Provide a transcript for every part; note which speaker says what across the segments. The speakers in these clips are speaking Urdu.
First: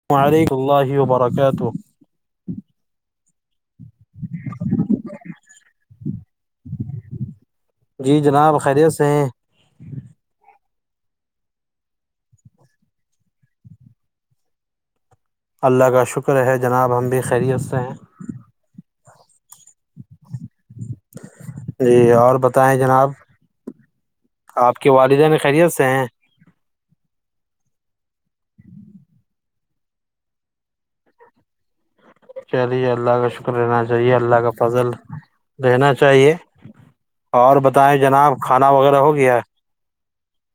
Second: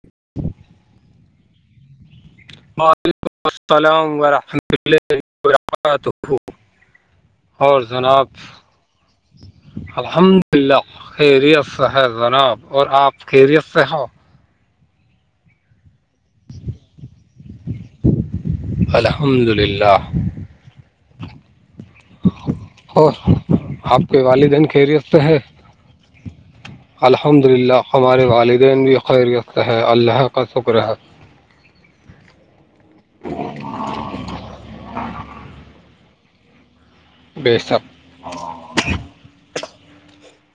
Speaker 1: وعلیکم السلام ورحمتہ اللہ وبرکاتہ
Speaker 2: وعلیکم السلام رقات ہو اور
Speaker 1: جی
Speaker 2: جناب
Speaker 1: خیریت سے ہیں
Speaker 2: الحمد للہ خیریت سے ہے جناب اور آپ خیریت سے ہے
Speaker 1: اللہ کا شکر ہے جناب ہم بھی خیریت سے ہیں
Speaker 2: الحمد للہ
Speaker 1: جی اور بتا
Speaker 2: اور آپ کے والدین
Speaker 1: آپ
Speaker 2: خیر
Speaker 1: کے
Speaker 2: و آفیت ہے
Speaker 1: والدین خیریت سے ہیں
Speaker 2: الحمد للہ ہمارے والدین بھی خیریت ہیں اللہ کا شکر ہے
Speaker 1: چلیے اللہ کا شکر رہنا چاہیے اللہ کا فضل دینا چاہیے
Speaker 2: بے
Speaker 1: اور
Speaker 2: شک
Speaker 1: بتائیں جناب کھانا وغیرہ ہو گیا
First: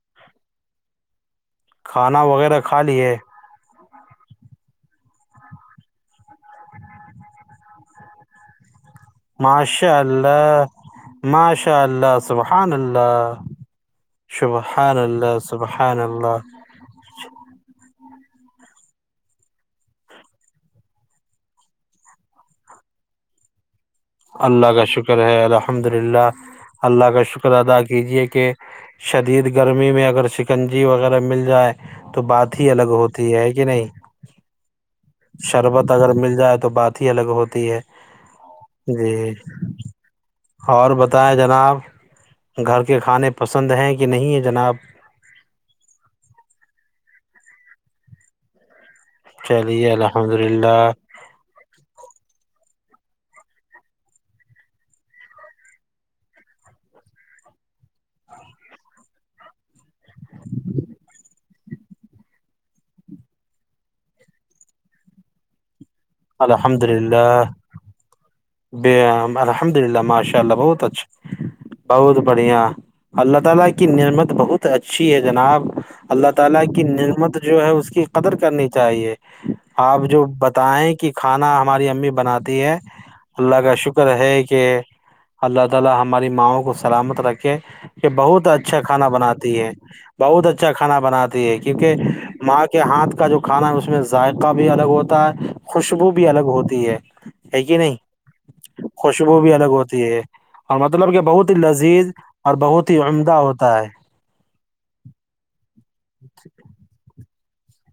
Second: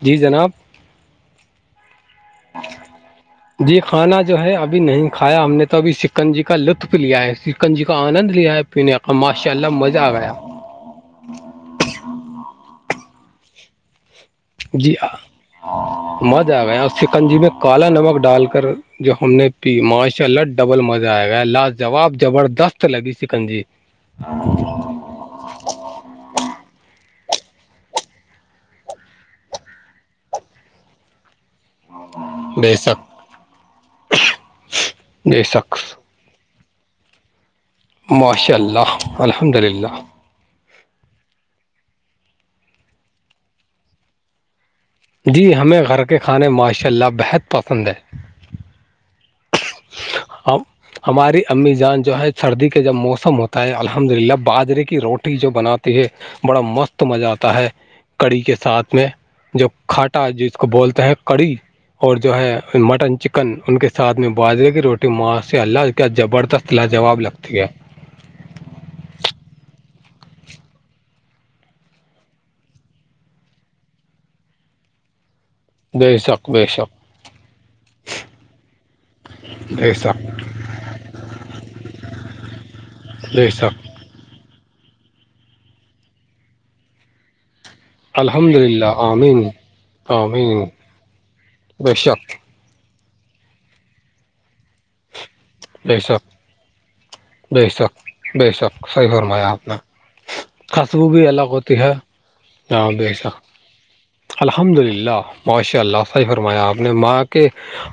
Speaker 2: جی جناب
Speaker 1: کھانا وغیرہ کھا لیے
Speaker 2: جی کھانا جو ہے ابھی نہیں کھایا ہم نے تو ابھی سکن جی کا لطف لیا ہے سکن جی کا آنند لیا ہے پنے کا ماشاء اللہ مزہ آ گیا
Speaker 1: ماشاء اللہ سبحان اللہ
Speaker 2: جی
Speaker 1: شبحان اللہ سبحان اللہ
Speaker 2: چکنجی میں کالا نمک ڈال کر جو ہم نے پی ماشاء اللہ ڈبل مزہ آئے گا لاجواب زبردست لگی سکنجی
Speaker 1: اللہ کا شکر شکر ہے الحمد للہ اللہ کا شکر ادا کیجیے کہ شدید گرمی میں اگر شکنجی وغیرہ مل جائے تو بات ہی
Speaker 2: بے
Speaker 1: الگ
Speaker 2: شک
Speaker 1: ہوتی ہے کہ نہیں
Speaker 2: بے شک
Speaker 1: شربت اگر مل جائے تو تو بات ہی الگ ہوتی ہے
Speaker 2: ماشاء اللہ
Speaker 1: جی
Speaker 2: الحمد للہ
Speaker 1: اور بتائیں جناب گھر کے کھانے پسند ہیں کہ نہیں ہے جناب
Speaker 2: جی ہمیں گھر کے کھانے ماشاء اللہ بہت پسند ہے
Speaker 1: چلیے الحمد
Speaker 2: ہم
Speaker 1: للہ
Speaker 2: ہماری امی جان جو ہے سردی کا جب موسم ہوتا ہے الحمد للہ باجرے کی روٹی جو بناتی ہے بڑا مست مزہ آتا ہے کڑی کے ساتھ میں جو کھاٹا جس کو بولتے ہیں کڑی اور جو ہے مٹن چکن ان کے ساتھ میں باجرے کی روٹی معا سے اللہ کیا زبردست
Speaker 1: الحمد
Speaker 2: لاجواب
Speaker 1: للہ
Speaker 2: لگتی ہے
Speaker 1: الحمد للہ ماشاء اللہ بہت اچھا بہت بڑھیا اللہ تعالی کی نعمت بہت اچھی ہے جناب
Speaker 2: بے
Speaker 1: اللہ
Speaker 2: شک بے
Speaker 1: تعالی کی
Speaker 2: شک
Speaker 1: نعمت جو ہے اس کی قدر کرنی چاہیے
Speaker 2: بے
Speaker 1: آپ جو
Speaker 2: شک
Speaker 1: بتائیں کہ کھانا ہماری امی بناتی ہے
Speaker 2: بے
Speaker 1: اللہ کا
Speaker 2: شک
Speaker 1: شکر ہے کہ اللہ تعالی ہماری ماؤں کو سلامت رکھے کہ بہت
Speaker 2: الحمد
Speaker 1: اچھا
Speaker 2: للہ
Speaker 1: کھانا
Speaker 2: آمین
Speaker 1: بناتی ہے بہت
Speaker 2: آمین
Speaker 1: اچھا کھانا بناتی ہے
Speaker 2: بے
Speaker 1: کیونکہ
Speaker 2: شک
Speaker 1: ماں کہ ہاتھ کا جو کھانا ہے اس میں ذائقہ بھی الگ ہوتا ہے
Speaker 2: بے
Speaker 1: خوشبو
Speaker 2: شک
Speaker 1: بھی الگ ہوتی ہے ہے
Speaker 2: بے
Speaker 1: کہ نہیں
Speaker 2: شک بے شک صحیح
Speaker 1: خوشبو
Speaker 2: فرمایا
Speaker 1: بھی
Speaker 2: آپ
Speaker 1: الگ
Speaker 2: نے
Speaker 1: ہوتی ہے اور
Speaker 2: خوشبو
Speaker 1: مطلب کہ
Speaker 2: بھی الگ
Speaker 1: بہت ہی
Speaker 2: ہوتی ہے
Speaker 1: لذیذ اور بہت
Speaker 2: ج
Speaker 1: ہی
Speaker 2: بھی ایسا
Speaker 1: عمدہ ہوتا ہے
Speaker 2: الحمد للہ معاشی اللہ تی فرمایا آپ نے ماں کے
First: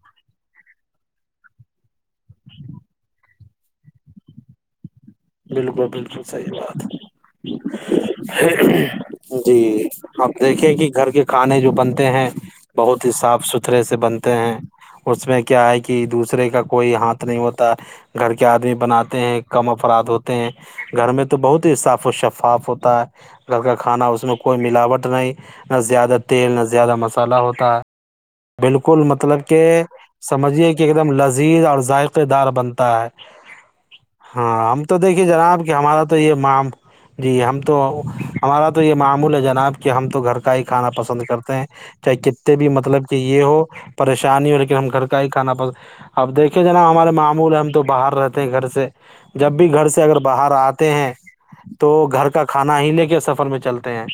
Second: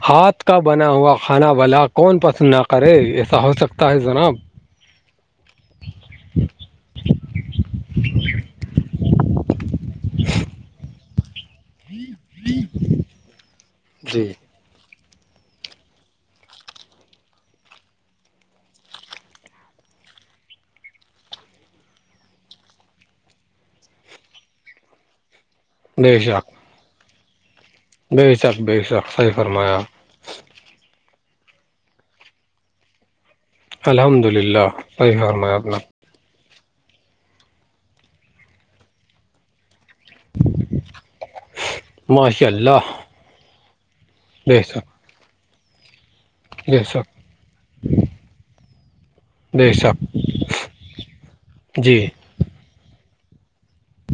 Speaker 2: ہاتھ کا بنا ہوا کھانا واللا کون پسند نہ کرے ایسا ہو سکتا ہے جناب
Speaker 1: بالکل بالکل صحیح بات جی آپ دیکھے کہ گھر کے کھانے جو بنتے ہیں بہت ہی صاف ستھرے سے
Speaker 2: جی
Speaker 1: بنتے ہیں اس میں کیا ہے کہ دوسرے کا کوئی ہاتھ نہیں ہوتا گھر کے آدمی بناتے ہیں کم افراد ہوتے ہیں گھر میں تو بہت ہی صاف و شفاف ہوتا ہے گھر کا کھانا اس میں کوئی ملاوٹ نہیں نہ زیادہ
Speaker 2: بے شک
Speaker 1: تیل نہ زیادہ مسالحہ ہوتا ہے
Speaker 2: بے شک بے
Speaker 1: بالکل
Speaker 2: شک صحیح
Speaker 1: مطلب کہ
Speaker 2: فرمایا
Speaker 1: سمجھیے کہ ایک دم لذیذ اور ذائقے دار بنتا ہے
Speaker 2: الحمد للہ
Speaker 1: ہاں ہم تو
Speaker 2: صحیح
Speaker 1: دیکھیے
Speaker 2: فرمایا
Speaker 1: جناب
Speaker 2: آپ
Speaker 1: کہ
Speaker 2: نے
Speaker 1: ہمارا تو تو یہ مع جی ہم تو ہمارا تو یہ معمول ہے جناب کہ ہم تو گھر کا ہی کھانا پسند کرتے ہیں چاہے
Speaker 2: ماشاء
Speaker 1: کتتے بھی
Speaker 2: اللہ
Speaker 1: مطلب کہ یہ ہو پریشانی ہو
Speaker 2: بے
Speaker 1: لیکن ہم
Speaker 2: شک
Speaker 1: گھر کا ہی کھانا پس اب دیکھے
Speaker 2: بے
Speaker 1: جناب
Speaker 2: شک
Speaker 1: ہمارے معمول ہے ہم تو باہر رہتے ہیں گھر سے جب
Speaker 2: بے
Speaker 1: بھی گھر
Speaker 2: شک
Speaker 1: سے اگر باہر آتے ہیں تو
Speaker 2: جی
Speaker 1: گھر کا کا کھانا ہی لے کے سفر میں چلتے ہیں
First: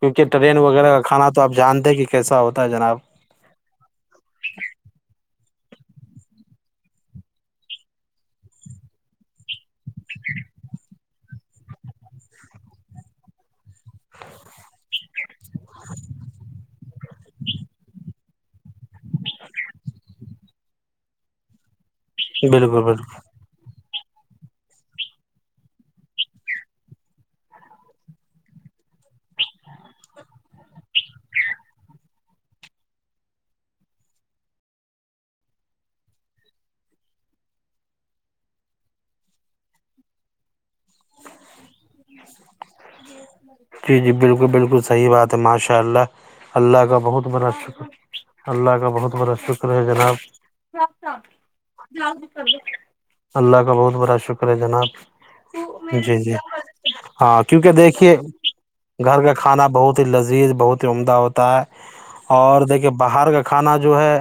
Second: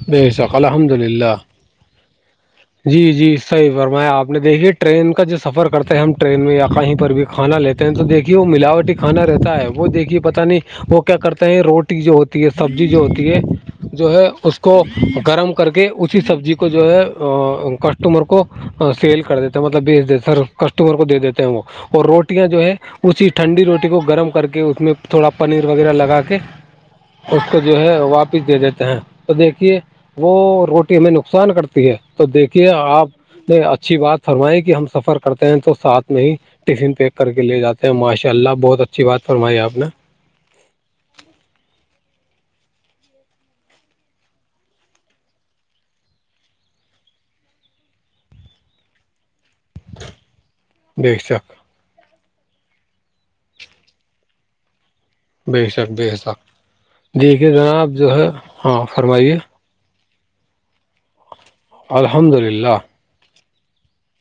Speaker 1: کیونکہ
Speaker 2: بے شک
Speaker 1: ٹرین
Speaker 2: الحمد
Speaker 1: وغیرہ کا کھانا
Speaker 2: للہ
Speaker 1: تو آپ جانتے ہیں کہ کیسا ہوتا ہے جناب
Speaker 2: جی جی صحیح فرمایا آپ نے دیکھی ٹرین کا جو سفر کرتے ہیں ہم ٹرین میں یا کہیں پر بھی کھانا لیتے تو دیکھیے وہ ملاوٹی کھانا رہتا ہے وہ دیکھیے پتہ نہیں وہ کیا کرتے ہیں روٹی جو ہوتی ہے سبزی جو ہوتی ہے جو ہے اس کو گرم کر کے اسی سبزی کو کو جو ہے کسٹمر کو سیل کر دیتا ہیں مطلب بیچ دیتے سر کسٹمر کو دے دیتے ہیں وہ اور روٹیاں جو ہے
Speaker 1: بالکل بالکل
Speaker 2: اسی ٹھنڈی روٹی کو گرم کر کے اس میں تھوڑا پنیر وغیرہ لگا کے اس کو جو ہے واپس دے دیتے ہیں تو دیکھیے وہ روٹی ہمیں نقصان کرتی ہے تو دیکھیے آپ نے اچھی بات فرمائی کہ ہم سفر کرتے ہیں تو ساتھ میں ہی ٹفن پیک کر کے لے جاتے ہیں ماشاء اللہ بہت اچھی بات فرمائی آپ نے
Speaker 1: [inaudible] جی جی جی بالکل بالکل صحیح بات ہے ماشاء اللہ اللہ کا بہت بڑا شکر اللہ کا بہت بڑا شکر ہے جناب
Speaker 2: بے شک
Speaker 1: اللہ کا بہت بڑا شکر ہے جناب
Speaker 2: بے شک بے
Speaker 1: جی جی
Speaker 2: شک
Speaker 1: ہاں
Speaker 2: دیکھیے
Speaker 1: کیونکہ
Speaker 2: جناب
Speaker 1: دیکھیے
Speaker 2: جو ہے ہاں
Speaker 1: گھر کا
Speaker 2: فرمائیے
Speaker 1: کھانا بہت ہی لذیذ بہت ہی عمدہ ہوتا ہے
Speaker 2: الحمد
Speaker 1: اور
Speaker 2: للہ
Speaker 1: دیکھیے باہر کا کھانا جو ہے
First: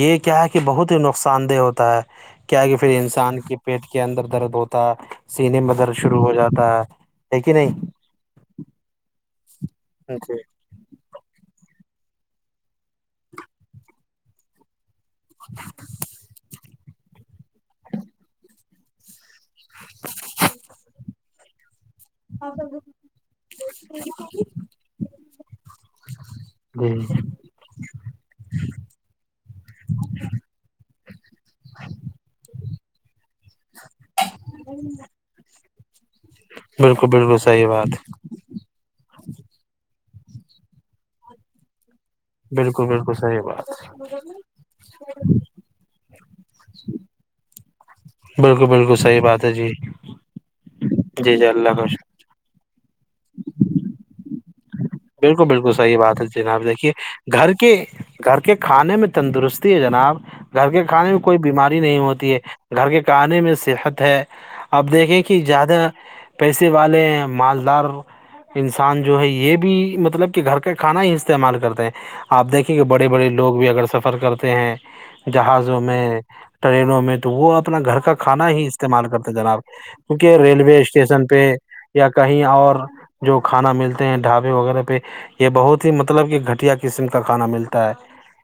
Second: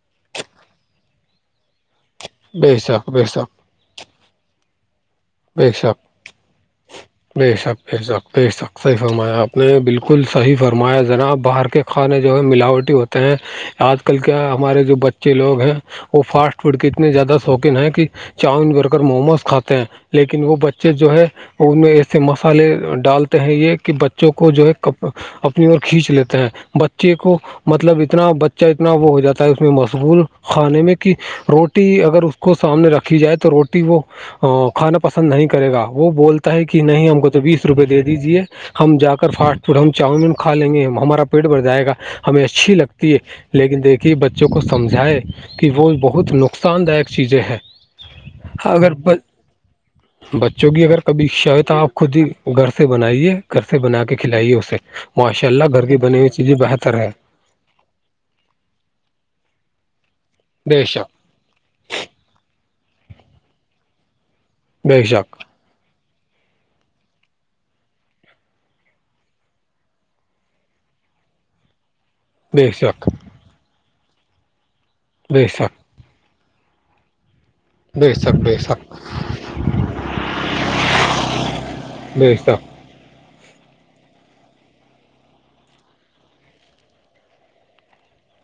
Speaker 1: یہ کیا ہے کہ بہت ہی نقصان دہ ہوتا ہے کیا کہ
Speaker 2: بے
Speaker 1: پھر
Speaker 2: شک بے
Speaker 1: انسان
Speaker 2: شک
Speaker 1: کے پیٹ کے اندر درد ہوتا سینے
Speaker 2: بے
Speaker 1: بدر
Speaker 2: شک
Speaker 1: شروع ہو جاتا ہے ہے کہ نہیں
Speaker 2: پی شکص فرمایا آپ نے بالکل
Speaker 1: جی
Speaker 2: صحیح فرم ہمرمایاں جناب باہر کے کھانے جو ہے ملاوٹی ہوتے ہیں آج کل کیا ہمارے جو بچے جو لوگ ہیں وہ فاسٹ فوڈ کے اتنے زیادہ شوقین ہیں کہ چاؤن برگر موموز کھاتے ہیں لیکن وہ بچے جو ہے ان میں سے مسالحے ڈالتے ہیں یہ کہ بچوں کو جو ہے کپ اپنی اور کھینچ لیتا ہے
Speaker 1: جی
Speaker 2: بچے کو مطلب اتنا بچہ اتنا وہ ہو جاتا ہے اس میں مشغول کھانے میں کہ روٹی اگر اس کو سامنے رکھی جائے تو روٹی وہ کھانا پسند نہیں کرے گا وہ بولتا ہے کہ
Speaker 1: بالکل
Speaker 2: نہیں ہم کو
Speaker 1: بالکل
Speaker 2: تو بیس
Speaker 1: صحیح
Speaker 2: روپے دے
Speaker 1: بات
Speaker 2: دیجیے ہم جا کر فاسٹ فوڈ ہم چاؤمن کھا لیں گے ہمارا پیٹ بڑھ جائے گا ہمیں اچھی
Speaker 1: بالکل
Speaker 2: لگتی
Speaker 1: بالکل
Speaker 2: ہے
Speaker 1: صحیح بات
Speaker 2: لیکن دیکھیے بچوں کو سمجھائے کہ وہ بہت نقصان داک چیزیں ہیں
Speaker 1: بالکل
Speaker 2: اگر
Speaker 1: بالکل صحیح بات ہے جی
Speaker 2: بچوں کی اگر کبھی
Speaker 1: جی جی
Speaker 2: شہت اچھا
Speaker 1: اللہ
Speaker 2: ہو تو
Speaker 1: کا
Speaker 2: آپ خود ہی گھر سے بنائیے گھر سے بنا کے کھلائیے اسے
Speaker 1: بالکل
Speaker 2: ماشاء اللہ
Speaker 1: بالکل
Speaker 2: گھر کی
Speaker 1: صحیح
Speaker 2: بنی
Speaker 1: بات ہے
Speaker 2: ہوئی چیزیں
Speaker 1: جناب دیکھیے
Speaker 2: بہتر ہے
Speaker 1: گھر کے گھر کے کھانے میں تندرستی ہے جناب گھر کے
Speaker 2: بے
Speaker 1: کھانے
Speaker 2: شک
Speaker 1: کوئی بیماری نہیں ہوتی ہے گھر کے کہنے میں صحت ہے اپ
Speaker 2: بے
Speaker 1: دیکھیں
Speaker 2: شک
Speaker 1: کہ زیادہ پیسے والے مالدار انسان جو ہے یہ بھی مطلب کہ گھر کا کھانا ہی استعمال کرتے ہیں آپ
Speaker 2: بے
Speaker 1: دیکھیں کہ بڑے
Speaker 2: شک
Speaker 1: بڑے لوگ بھی اگر سفر کرتے ہیں
Speaker 2: بے شک
Speaker 1: جہازوں میں ٹرینوں میں تو وہ اپنا گھر
Speaker 2: بے
Speaker 1: کا
Speaker 2: شک
Speaker 1: کھانا
Speaker 2: بے
Speaker 1: ہی
Speaker 2: شک
Speaker 1: استعمال کرتے جناب کیونکہ ریلوے اسٹیشن پہ یا
Speaker 2: بے
Speaker 1: کہیں
Speaker 2: شک
Speaker 1: اور جو کھانا ملتے ہیں ڈھابے وغیرہ پہ یہ بہت ہی مطلب کہ گھٹیا قسم کا کھانا ملتا ہے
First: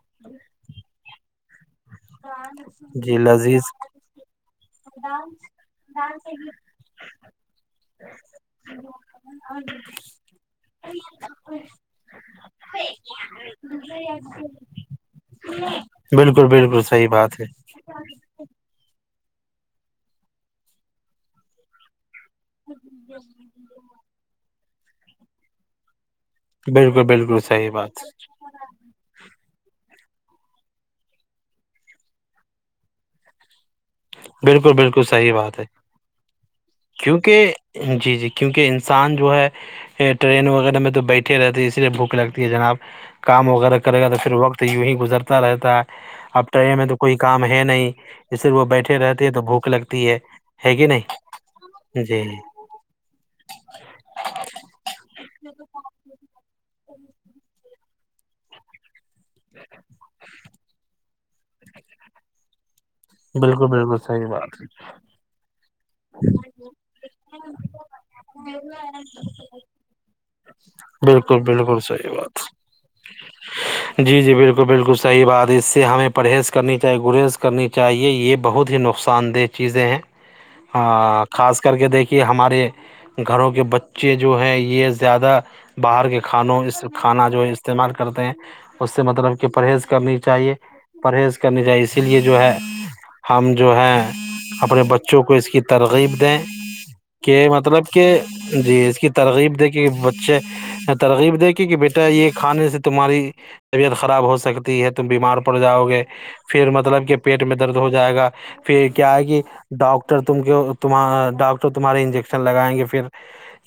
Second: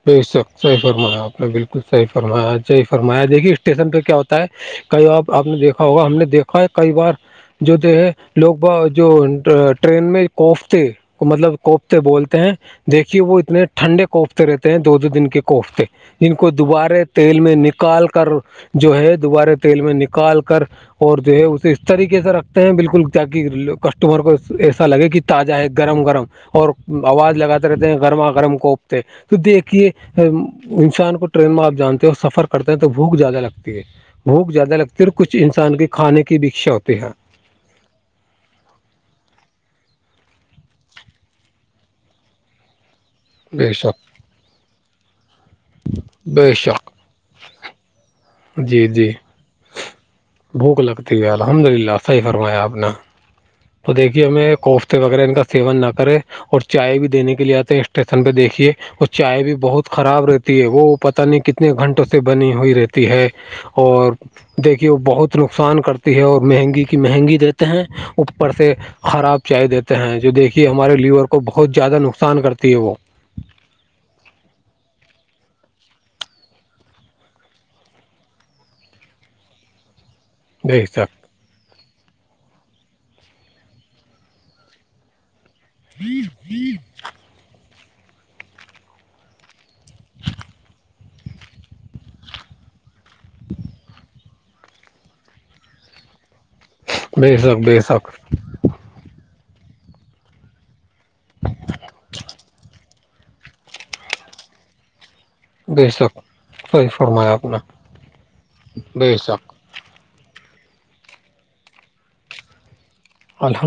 Speaker 2: ب اس وت صحی فرمایا آپ نے بالکل صحی فرمایا صحی
Speaker 1: جی
Speaker 2: فرمایا دیکھیے
Speaker 1: لذیذ
Speaker 2: اسٹیشن پہ کیا ہوتا کئی بار آپ نے دیکھا ہوگا ہم نے دیکھا ہے کئی بار جو جو ہے لوگ ب جو ٹرین میں کوفتے مطلب کوفتے بولتے ہیں دیکھیے وہ اتنے ٹھنڈے کوفتے رہتے ہیں دو دو دن کے کوفتے جن
Speaker 1: بالکل
Speaker 2: کو
Speaker 1: بالکل
Speaker 2: دوبارے
Speaker 1: صحیح بات
Speaker 2: تیل
Speaker 1: ہے
Speaker 2: میں نکال کر جو ہے دوبارہ تیل میں نکال کر اور جو ہے اسے اس طریقے سے رکھ بالکل ت کہ کسٹمر کو ایسا لگے کہ تازہ ہے گرم گرم اور
Speaker 1: بالکل
Speaker 2: آواز
Speaker 1: بالکل
Speaker 2: لگاتے
Speaker 1: صحیح
Speaker 2: رہتے ہیں
Speaker 1: بات
Speaker 2: گرما گرم کوپتے تو دیکھیے انسان کو ٹرین میں آپ جانتے ہیں اور سفر کرتے ہیں تو بھوک زیادہ لگتی ہے بھوک
Speaker 1: بالکل
Speaker 2: زیادہ
Speaker 1: بالکل
Speaker 2: لگتی اور
Speaker 1: صحیح
Speaker 2: کچھ
Speaker 1: بات ہے
Speaker 2: انسان کے کھانے کی بھی اکچھا ہوتی ہیں
Speaker 1: کیونکہ جی جی کیونکہ انسان جو ہے ٹرین وغیرہ میں تو بیٹھے رہتی ہے اسی لیے بھوک لگتی ہے جناب کام
Speaker 2: بے
Speaker 1: وغیرہ کرے گا
Speaker 2: شک
Speaker 1: تو پھر وقت یوں ہی گزرتا رہتا ہے اب
Speaker 2: بے
Speaker 1: ٹریم ہے
Speaker 2: شک
Speaker 1: تو کوئی کام ہے نہیں اسے وہ
Speaker 2: جی
Speaker 1: بیٹھے
Speaker 2: جی
Speaker 1: رہتے ہیں تو بھوک لگتی ہے ہے
Speaker 2: بھوک
Speaker 1: کہ
Speaker 2: لگتی ہے الحمد للہ
Speaker 1: نہیں
Speaker 2: صحیح
Speaker 1: جی
Speaker 2: فرمایا آپ نے تو دیکھیے ہمیں کوفتے وغیرہ ان کا سیون نہ کرے اور چائے بھی دینے کے لیے آتے ہیں اسٹیشن پہ دیکھیے چائے بھی بہت خراب رہتی ہے وہ پتہ نہیں کتنے گھنٹوں سے بنی ہوئی رہتی ہے
Speaker 1: بالکل بالکل
Speaker 2: اور
Speaker 1: صحیح بات
Speaker 2: دیکھیے بہت نقصان کرتی ہے اور مہنگی کی مہنگی دیتے ہیں اوپر سے خراب چائے دیتے ہیں جو دیکھیے ہمارے لیور کو
Speaker 1: بالکل
Speaker 2: بہت
Speaker 1: بالکل
Speaker 2: زیادہ
Speaker 1: صحیح بات
Speaker 2: نقصان کرتی ہے وہ
Speaker 1: [inaudible] جی جی بالکل بالکل صحیح بات ہے اس سے ہمیں پرہیز کرنی چاہیے گریز کرنی چاہے یہ بہت ہی نقصان نقسان دہ چیزیں ہیں
Speaker 2: بے شک
Speaker 1: خاص کر کے دیکھیے ہمارے گھروں کے بچے جو ہیں یہ زیادہ باہر کے کھانوں اس کھانا جو ہے استعمال کرتے ہیں اس سے مطلب کہ پرہیز کرنی چاہیے پرہیز کرنے چاہے اسی لیے جو ہے ہم جو ہے اپنے بچوں کو اس کی ترغیب دیں
Speaker 2: بے
Speaker 1: کہ
Speaker 2: شک بے
Speaker 1: مطلب کہ
Speaker 2: شک
Speaker 1: جی اس کی ترغیب دیکھی کہ بچے ترغیب دیکھی کہ بیٹا یہ کھانے سے تمہاری طبیعت خراب ہو سکتی ہے تم بیمار پر پڑ جاؤ
Speaker 2: بے
Speaker 1: گے
Speaker 2: شک
Speaker 1: پھر
Speaker 2: صحیح
Speaker 1: مطلب کہ
Speaker 2: فرمایا
Speaker 1: پیٹ
Speaker 2: آپ
Speaker 1: میں
Speaker 2: نے
Speaker 1: درد ہو جائے گا پھر کیا
Speaker 2: بے
Speaker 1: ہے کہ
Speaker 2: شک
Speaker 1: ڈاکٹر ت ت ڈاکٹر تمہارے انجیکشن لگائیں گے پھر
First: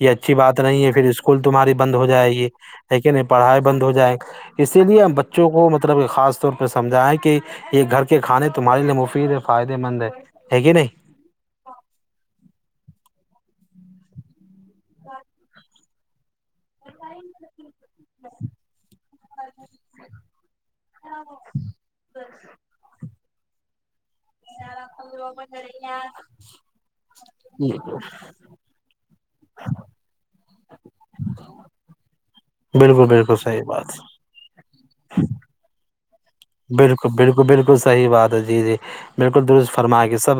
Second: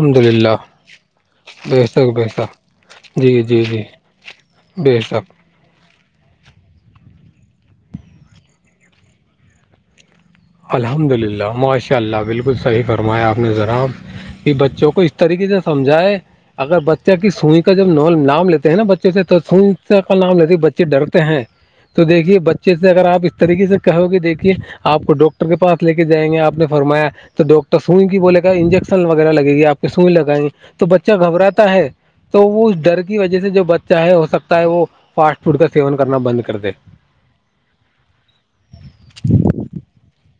Speaker 1: یہ اچھی
Speaker 2: للہ
Speaker 1: بات نہیں ہے پھر اسکول تمہاری
Speaker 2: بے
Speaker 1: بند ہو
Speaker 2: شک بے
Speaker 1: جائے گی
Speaker 2: شک
Speaker 1: یک نہیں
Speaker 2: جی
Speaker 1: پڑھائی
Speaker 2: جی
Speaker 1: بند
Speaker 2: جی
Speaker 1: ہو جائے اسی
Speaker 2: بے
Speaker 1: لیے ہم
Speaker 2: شک
Speaker 1: بچوں کو مطلب خاص طور پہ سمجھائ کہ یہ گھر کے کھانے تمہارے لیے مفید فائدے مند ہے ہے کہ نہیں
Speaker 2: الحمد للہ معاشی چء اللہ بالکل صحیح فرمایا آپ نے ذرا کہ بچوں کو اس طریقے سے سمجھائے اگر بچہ کی سوئی کا جب ن نام لیتے ہیں نا بچ سے ت کا نام لتی بچے ڈرتے ہیں تو دیکھیے بچے سے اگر آپ اس طریقے سے کہو گی دیکھیے آپ کو ڈاکٹر کے پاس لے کے جائیں گے آپ نے فرمایا تو ڈاکٹر سوئیں گ بولے انجیکشن وغیرہ لگے گی آپ کے سوئی لگائیں تو بچہ گباتا ہے تو وہ اس ڈر
Speaker 1: بالکل
Speaker 2: کی
Speaker 1: بالکل
Speaker 2: وجہ سے
Speaker 1: صحیح
Speaker 2: جو بچہ
Speaker 1: بات
Speaker 2: ہے ہو سکتا ہے وہ فاسٹ فوڈ کا سیون کرنا بند کرتا
Speaker 1: بالکل بالکل بالکل صح بات ہے جی جی بالکل درست فرما کے سب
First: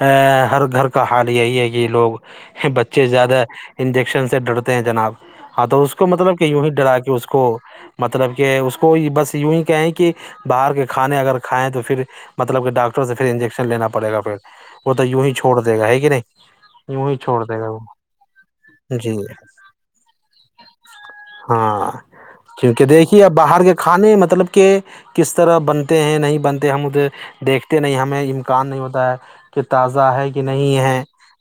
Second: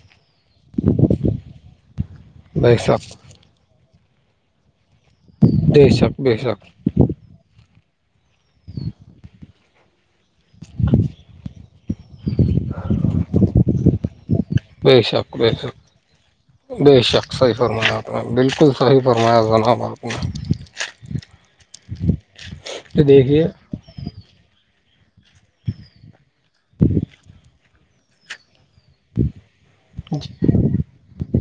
Speaker 1: ا ہر گھر کا حال یہی ہے کہ لوگ
Speaker 2: بے
Speaker 1: بچے
Speaker 2: شک
Speaker 1: زیادہ انجیکشن سے ڈرتے ہیں جناب ہاں تو
Speaker 2: بے
Speaker 1: اس کو
Speaker 2: شک بے
Speaker 1: مطلب کہ یوں
Speaker 2: شک
Speaker 1: ہی ڈرا کے اس کو مطلب کہ اس کو بس یوں ہی کہیں کہ باہر کے کھانے اگر کھائیں تو پھر مطلب کہ ڈاکٹر سے پھر انجیکشن لینا پڑے گا پھر وہ
Speaker 2: بے
Speaker 1: تو یوں ہی
Speaker 2: شک بے
Speaker 1: چھوڑ
Speaker 2: شک
Speaker 1: دے گا ہے کہ نہیں
Speaker 2: بے
Speaker 1: یوں ہی
Speaker 2: شک
Speaker 1: چھوڑ
Speaker 2: صحیح
Speaker 1: دے گا وہ
Speaker 2: فرمایا اپ نے بالکل صحیح
Speaker 1: جی
Speaker 2: فرمایا جنابت نے
Speaker 1: ہاں کیونکہ دیکھیے اب باہر کے کھانے مطلب کہ کس طرح بنتے ہیں نہیں بنتے ہم ادھر دیکھتے نہیں ہمیں امکان نہیں ہوتا ہے کہ تازہ ہے کہ نہیں ہے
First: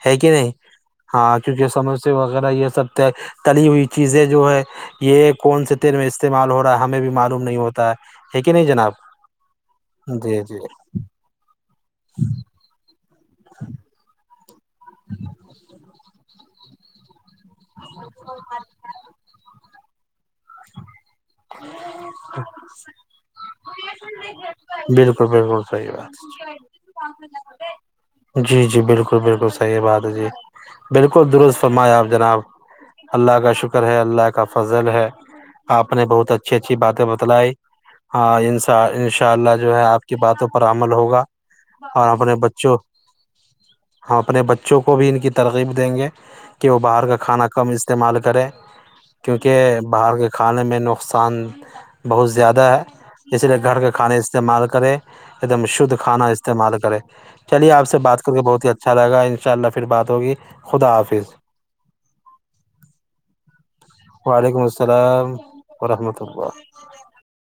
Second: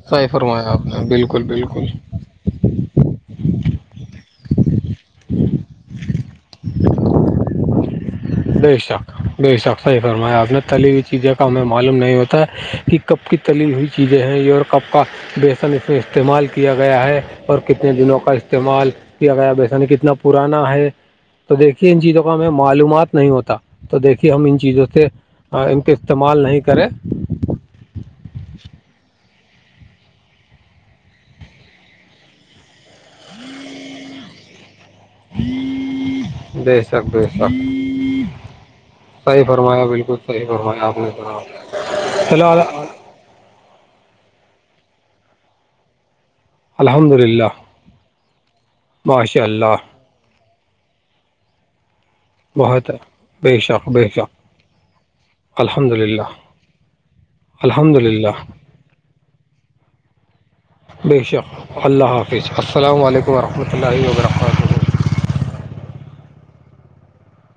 Speaker 1: ہے
Speaker 2: صحیح
Speaker 1: کہ نہیں
Speaker 2: فرمایا آپ نے
Speaker 1: ہاں
Speaker 2: بالکل
Speaker 1: کیونکہ
Speaker 2: بالکل
Speaker 1: سموسے وغیرہ یہ سب تھے تلی ہوئی چیزیں جو ہے یہ کون سے تیل میں استعمال ہو رہا ہے ہمیں بھی معلوم نہیں ہوتا ہے ہے کہ نہیں
Speaker 2: بے
Speaker 1: جناب
Speaker 2: شک بے شک صحیح
Speaker 1: جی
Speaker 2: فرمایا آپ
Speaker 1: جی
Speaker 2: نے تلی ہوئی چیزیں ہمیں معلوم نہیں ہوتا کہ کب کی تلی ہوئی چیزیں ہیں اور کپ کا بیسن اس میں استعمال کیا گیا ہے اور کتنے دنوں کا استعمال کیا گیا و ایسا نہیں کتنا پرانا ہے تو دیکھیے ان چیزوں کو ہمیں معلومات نہیں ہوتا تو دیکھیے ہم ان چیزوں سے
Speaker 1: بالکل بالکل
Speaker 2: ان
Speaker 1: سحی
Speaker 2: کے
Speaker 1: بات
Speaker 2: استعمال نہیں کریں
Speaker 1: جی جی بالکل بالکل صحیح بات ہے جی بالکل درست فرمایا آپ جناب اللہ کا شکر ہے اللہ کا فضل ہے
Speaker 2: ہاں
Speaker 1: اپ نے بہت اچھی اچھی باتیں بتائی ہاں انا ان شاء
Speaker 2: صحیح
Speaker 1: اللہ جو ہے
Speaker 2: فرمایا
Speaker 1: آپ کی
Speaker 2: بالکل صحیح
Speaker 1: باتوں پر
Speaker 2: فرمایا
Speaker 1: عمل
Speaker 2: آپ نے
Speaker 1: ہوگا
Speaker 2: جناب
Speaker 1: اور اپنے بچوں
Speaker 2: چلو
Speaker 1: ہم اپنے بچوں کو بھی ان کی ترغیب دیں گے کہ وہ باہر
Speaker 2: الحمد
Speaker 1: کا
Speaker 2: للہ
Speaker 1: کھانا کم استعمال کرے
Speaker 2: ماشاء اللہ
Speaker 1: کیونکہ باہر کے کھانے میں نقصان بہت زیادہ ہے
Speaker 2: بہت
Speaker 1: اس لیے
Speaker 2: بے
Speaker 1: گھر
Speaker 2: شک
Speaker 1: کے
Speaker 2: بے
Speaker 1: کھانے
Speaker 2: شک
Speaker 1: استعمال کرے ایک دم
Speaker 2: الحمد
Speaker 1: شدھ کھانا
Speaker 2: للہ
Speaker 1: استعمال کرے چلیے آپ
Speaker 2: الحمد
Speaker 1: سے بات
Speaker 2: للہ
Speaker 1: کر کے بہت ہی اچھا لگا ان شاء اللہ پھر بات ہوگی خدا
Speaker 2: بے
Speaker 1: حافظ
Speaker 2: شک اللہ حافظ السلام علیکم رحمۃ اللہ و
Speaker 1: وعلیکم
Speaker 2: برکاتہ
Speaker 1: السلام ورحمۃ اللہ